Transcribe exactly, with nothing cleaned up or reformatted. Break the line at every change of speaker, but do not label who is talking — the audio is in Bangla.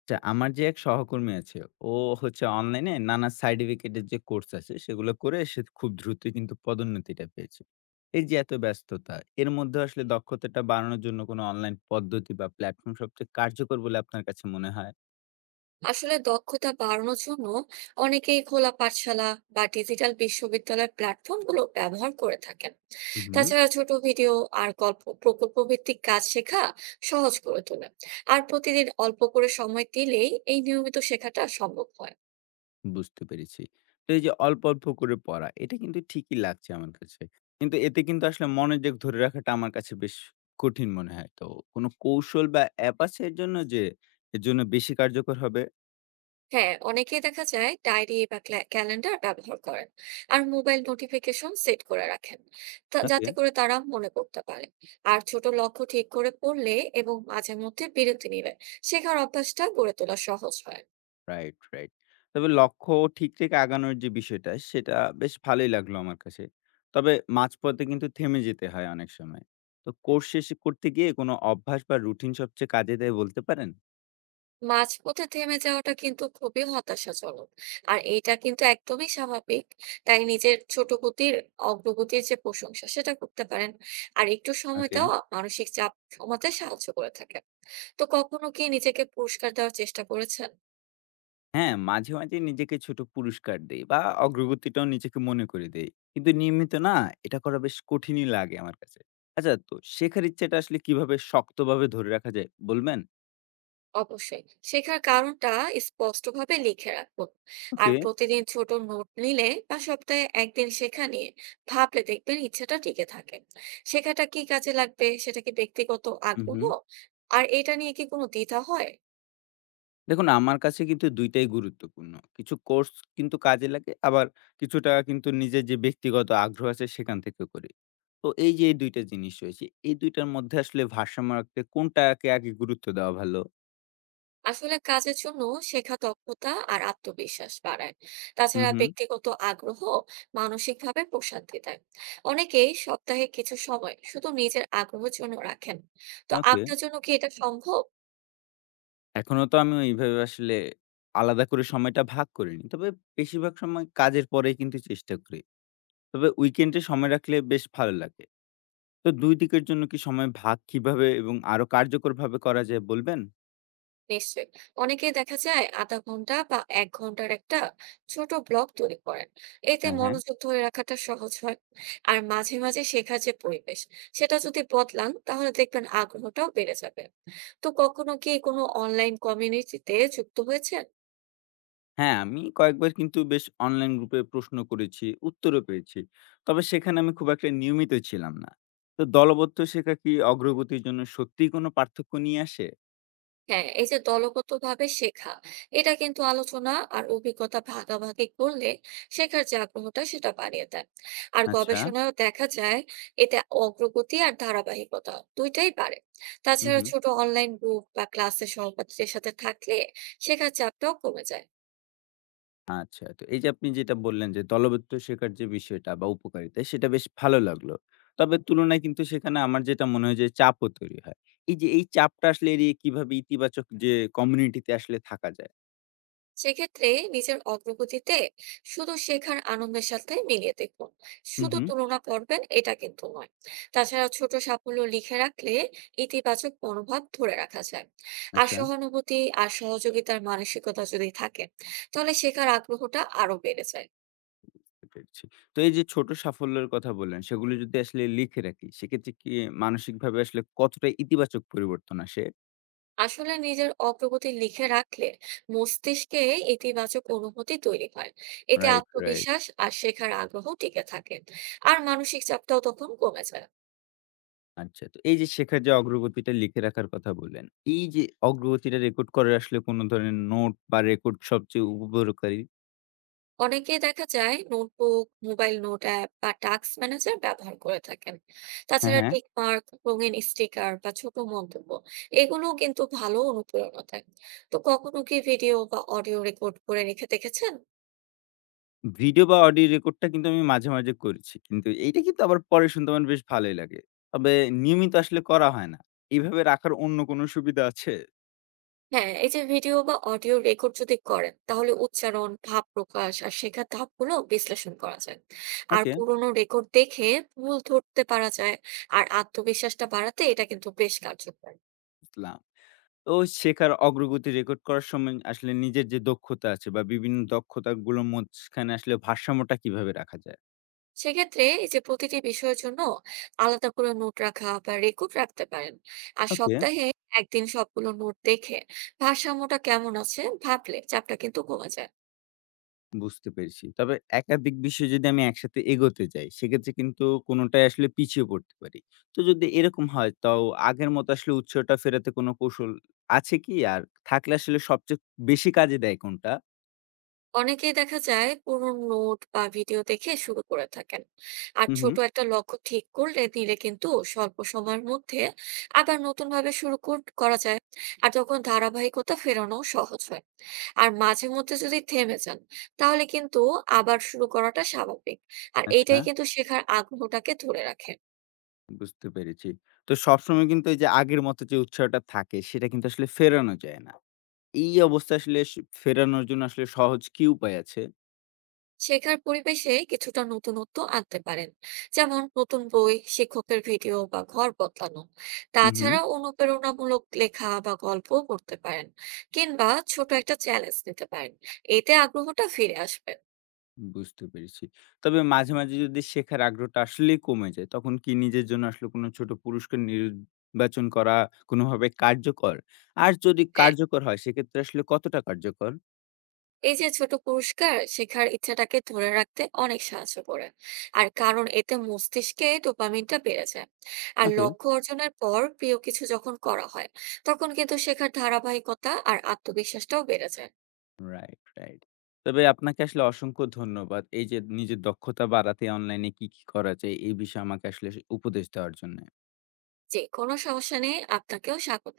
আচ্ছা, আমার যে এক সহকর্মী আছে, ও হচ্ছে অনলাইনে নানা সার্টিফিকেটের যে কোর্স আছে, সেগুলো করে সে খুব দ্রুতই কিন্তু পদোন্নতিটা পেয়েছে। এই যে এত ব্যস্ততা, এর মধ্যে আসলে দক্ষতাটা বাড়ানোর জন্য কোনো অনলাইন পদ্ধতি বা প্ল্যাটফর্ম সবচেয়ে কার্যকর বলে আপনার কাছে মনে হয়?
আসলে দক্ষতা বাড়ানোর জন্য অনেকেই খোলা পাঠশালা বা ডিজিটাল বিশ্ববিদ্যালয়ের প্ল্যাটফর্ম গুলো ব্যবহার করে থাকেন।
হুম,
তাছাড়া ছোট ভিডিও আর গল্প প্রকল্প ভিত্তিক কাজ শেখা সহজ করে তোলে। আর প্রতিদিন অল্প করে সময় দিলেই এই নিয়মিত শেখাটা সম্ভব হয়।
বুঝতে পেরেছি। তো এই যে অল্প, অল্প করে পড়া, এটা কিন্তু ঠিকই লাগছে আমার কাছে। কিন্তু এতে কিন্তু আসলে মনোযোগ ধরে রাখাটা আমার কাছে বেশ কঠিন মনে হয়। তো কোনো কৌশল বা অ্যাপ আছে এর জন্য যে, এর জন্য বেশি কার্যকর হবে?
হ্যাঁ, অনেকেই দেখা যায় ডায়েরি বা ক্যালেন্ডার ব্যবহার করেন আর মোবাইল নোটিফিকেশন সেট করে রাখেন তা-
ওকে।
যাতে করে তারা মনে করতে পারে। আর ছোট লক্ষ্য ঠিক করে পড়লে এবং মাঝে মধ্যে বিরতি নিলে শেখার অভ্যাসটা গড়ে তোলা সহজ হয়।
Right, right. তবে লক্ষ্য ঠিক রেখে আগানোর যে বিষয়টা, সেটা বেশ ভালোই লাগলো আমার কাছে। তবে মাঝপথে কিন্তু থেমে যেতে হয় অনেক সময়। তো কোর্স শেষ করতে গিয়ে কোনো অভ্যাস বা রুটিন সবচেয়ে কাজে দেয় বলতে পারেন?
মাঝপথে থেমে যাওয়াটা কিন্তু খুবই হতাশাজনক। আর এটা কিন্তু একদমই স্বাভাবিক। তাই নিজের ছোট গতির অগ্রগতির যে প্রশংসা সেটা করতে পারেন। আর একটু সময়
ওকে।
দেওয়া মানসিক চাপ কমাতে সাহায্য করে থাকে। তো কখনো কি নিজেকে পুরস্কার দেওয়ার চেষ্টা করেছেন?
হ্যাঁ, মাঝে, মাঝে নিজেকে ছোট পুরস্কার দেই বা অগ্রগতিটাও নিজেকে মনে করে দেই। কিন্তু নিয়মিত না, এটা করা বেশ কঠিনই লাগে আমার কাছে। আচ্ছা, তো শেখার ইচ্ছাটা আসলে কিভাবে শক্তভাবে ধরে রাখা যায় বলবেন?
অবশ্যই শেখার কারণটা স্পষ্টভাবে লিখে রাখুন। আর
ওকে।
প্রতিদিন ছোট নোট নিলে বা সপ্তাহে একদিন শেখা নিয়ে ভাবলে দেখবেন ইচ্ছাটা টিকে থাকে। শেখাটা কি কাজে লাগবে, সেটা কি ব্যক্তিগত
হু, হু।
আগ্রহ আর এটা নিয়ে কি কোনো দ্বিধা হয়?
দেখুন, আমার কাছে কিন্তু দুই টাই গুরুত্বপূর্ণ। কিছু কোর্স কিন্তু কাজে লাগে, আবার কিছুটা কিন্তু নিজের যে ব্যক্তিগত আগ্রহ আছে সেখান থেকেও করি। তো এই যে এই দুই টা জিনিস রয়েছে, এই দুই টার মধ্যে আসলে ভারসাম্য রাখতে কোনটাকে আগে গুরুত্ব দেওয়া ভালো?
আসলে কাজের জন্য শেখা দক্ষতা আর আত্মবিশ্বাস বাড়ায়।
হুম,
তাছাড়া
হুম।
ব্যক্তিগত আগ্রহ মানসিকভাবে প্রশান্তি দেয়। অনেকেই সপ্তাহে কিছু সময় শুধু নিজের আগ্রহের জন্য রাখেন। তো
ওকে।
আপনার জন্য কি এটা সম্ভব?
এখনো তো আমি এইভাবে আসলে আলাদা করে সময়টা ভাগ করিনি। তবে বেশিরভাগ সময় কাজের পরেই কিন্তু চেষ্টা করি। তবে উইকেন্ডে সময় রাখলে বেশ ভালো লাগে। তো দুই দিকের জন্য কি সময় ভাগ কিভাবে এবং আরো কার্যকরভাবে করা যায় বলবেন?
নিশ্চয়ই, অনেকেই দেখা যায় আধা ঘন্টা বা এক ঘন্টার একটা ছোট ব্লগ তৈরি করেন। এতে
হ্যাঁ, হ্যাঁ।
মনোযোগ ধরে রাখাটা সহজ হয়। আর মাঝে মাঝে শেখার যে পরিবেশ সেটা যদি বদলান তাহলে দেখবেন আগ্রহটাও বেড়ে যাবে। তো কখনো কি কোনো অনলাইন কমিউনিটিতে যুক্ত হয়েছেন?
হ্যাঁ, আমি কয়েকবার কিন্তু বেশ অনলাইন গ্রুপে প্রশ্ন করেছি, উত্তরও পেয়েছি। তবে সেখানে আমি খুব একটা নিয়মিত ছিলাম না। তো দলবদ্ধ শেখা কি অগ্রগতির জন্য সত্যিই কোনো পার্থক্য নিয়ে আসে?
হ্যাঁ, এই যে দলগতভাবে শেখা, এটা কিন্তু আলোচনা আর অভিজ্ঞতা ভাগাভাগি করলে শেখার যে আগ্রহটা সেটা বাড়িয়ে দেয়। আর
আচ্ছা,
গবেষণায় দেখা যায় এতে অগ্রগতি আর ধারাবাহিকতা দুইটাই বাড়ে।
হুম,
তাছাড়া
হুম।
ছোট অনলাইন গ্রুপ বা ক্লাসে সহপাঠীদের সাথে থাকলে শেখার চাপটাও কমে যায়।
আচ্ছা, তো এই যে আপনি যেটা বললেন যে দলবদ্ধ শেখার যে বিষয়টা বা উপকারিতা সেটা বেশ ভালো লাগলো। তবে তুলনায় কিন্তু সেখানে আমার যেটা মনে হয় যে চাপও তৈরি হয়। এই যে এই চাপটা আসলে এড়িয়ে কিভাবে ইতিবাচক যে কমিউনিটিতে আসলে থাকা যায়?
সেক্ষেত্রে নিজের অগ্রগতিতে শুধু শেখার আনন্দের সাথে মিলিয়ে দেখুন।
হুম,
শুধু
হুম।
তুলনা করবেন, এটা কিন্তু নয়। তাছাড়া ছোট সাফল্য লিখে রাখলে ইতিবাচক মনোভাব ধরে রাখা যায়। আর
আচ্ছা।
সহানুভূতি আর সহযোগিতার মানসিকতা যদি থাকে তাহলে শেখার আগ্রহটা আরো বেড়ে যায়।
বুঝতে পেরেছি। তো এই যে ছোট সাফল্যের কথা বললেন, সেগুলো যদি আসলে লিখে রাখি, সেক্ষেত্রে কি মানসিকভাবে আসলে কতটা ইতিবাচক পরিবর্তন আসে?
আসলে নিজের অগ্রগতি লিখে রাখলে মস্তিষ্কে ইতিবাচক অনুভূতি তৈরি হয়। এতে
রাইট, রাইট।
আত্মবিশ্বাস আর শেখার আগ্রহ টিকে থাকে। আর মানসিক চাপটাও তখন কমে যায়।
আচ্ছা। তো এই যে শেখার যে অগ্রগতিটা লিখে রাখার কথা বললেন, এই যে অগ্রগতিটা রেকর্ড করার আসলে কোন ধরনের নোট বা রেকর্ড সবচেয়ে উপকারী।
অনেকে দেখা যায় নোটবুক, মোবাইল নোট অ্যাপ বা টাস্ক ম্যানেজার ব্যবহার করে থাকেন।
হ্যাঁ,
তাছাড়া
হ্যাঁ।
টিক মার্ক, রঙিন স্টিকার বা ছোট মন্তব্য, এগুলো কিন্তু ভালো অনুপ্রেরণা দেয়। তো কখনো কি ভিডিও বা অডিও রেকর্ড করে রেখে দেখেছেন?
ভিডিও বা অডিও রেকর্ডটা কিন্তু আমি মাঝে, মাঝে করেছি। কিন্তু এইটা কিন্তু আবার পরে শুনতে আমার বেশ ভালোই লাগে। তবে নিয়মিত আসলে করা হয় না। এভাবে রাখার অন্য কোন সুবিধা আছে?
হ্যাঁ, এই যে ভিডিও বা অডিও রেকর্ড যদি করেন তাহলে উচ্চারণ, ভাব প্রকাশ আর শেখার ধাপগুলো বিশ্লেষণ করা যায়। আর
ওকে,
পুরোনো রেকর্ড দেখে ভুল ধরতে পারা যায়। আর আত্মবিশ্বাসটা বাড়াতে এটা কিন্তু বেশ কার্যকর।
বুঝলাম। তো শেখার অগ্রগতি রেকর্ড করার সময় আসলে নিজের যে দক্ষতা আছে বা বিভিন্ন দক্ষতাগুলোর মাঝখানে আসলে ভারসাম্যটা কিভাবে রাখা যায়?
সেক্ষেত্রে এই যে প্রতিটি বিষয়ের জন্য আলাদা করে নোট রাখা বা রেকর্ড রাখতে পারেন। আর
ওকে,
সপ্তাহে একদিন সবগুলো নোট দেখে ভারসাম্যটা কেমন আছে ভাবলে চাপটা কিন্তু কমে যায়।
বুঝতে পেরেছি। তবে একাধিক বিষয় যদি আমি একসাথে এগোতে যাই, সেক্ষেত্রে কিন্তু কোনোটাই আসলে পিছিয়ে পড়তে পারি। তো যদি এরকম হয়, তাও আগের মতো আসলে উৎসাহটা ফেরাতে কোনো কৌশল আছে কি? আর থাকলে আসলে সবচেয়ে বেশি কাজে দেয় কোনটা?
অনেকেই দেখা যায় পুরো নোট বা ভিডিও দেখে শুরু করে থাকেন। আর
হুম,
ছোট
হুম।
একটা লক্ষ্য ঠিক করলে নিলে কিন্তু স্বল্প সময়ের মধ্যে আবার নতুন ভাবে শুরু কর- করা যায়। আর তখন ধারাবাহিকতা ফেরানো সহজ হয়। আর মাঝে মধ্যে যদি থেমে যান তাহলে কিন্তু আবার শুরু করাটা স্বাভাবিক। আর
আচ্ছা,
এইটাই কিন্তু শেখার আগ্রহটাকে ধরে রাখে।
বুঝতে পেরেছি। তো সবসময় কিন্তু এই যে আগের মতো যে উৎসাহটা থাকে, সেটা কিন্তু আসলে ফেরানো যায় না। এই অবস্থায় আসলে স ফেরানোর জন্য আসলে সহজ কি উপায় আছে?
শেখার পরিবেশে কিছুটা নতুনত্ব আনতে পারেন, যেমন নতুন বই, শিক্ষকের ভিডিও বা ঘর বদলানো।
হু, হুম।
তাছাড়া অনুপ্রেরণামূলক লেখা বা গল্প পড়তে পারেন। কিংবা ছোট একটা চ্যালেঞ্জ নিতে পারেন, এতে আগ্রহটা ফিরে আসবে।
বুঝতে পেরেছি। তবে মাঝে, মাঝে যদি শেখার আগ্রহটা আসলেই কমে যায়, তখন কি নিজের জন্য আসলে কোনো ছোট পুরস্কার নির্বাচন করা কোনোভাবে কার্যকর? আর যদি
হ্যাঁ,
কার্যকর হয়, সেক্ষেত্রে আসলে কতটা কার্যকর?
এই যে ছোট পুরস্কার শেখার ইচ্ছাটাকে ধরে রাখতে অনেক সাহায্য করে। আর কারণ এতে মস্তিষ্কে ডোপামিনটা বেড়ে যায়। আর
ওকে।
লক্ষ্য অর্জনের পর প্রিয় কিছু যখন করা হয় তখন কিন্তু শেখার ধারাবাহিকতা আর আত্মবিশ্বাসটাও বেড়ে যায়।
Right, right. তবে আপনাকে আসলে অসংখ্য ধন্যবাদ। এই যে নিজের দক্ষতা বাড়াতে অনলাইনে কি, কি করা যায়? এই বিষয়ে আমাকে আসলে উপদেশ দেওয়ার জন্য।
জি, কোনো সমস্যা নেই। আপনাকেও স্বাগত।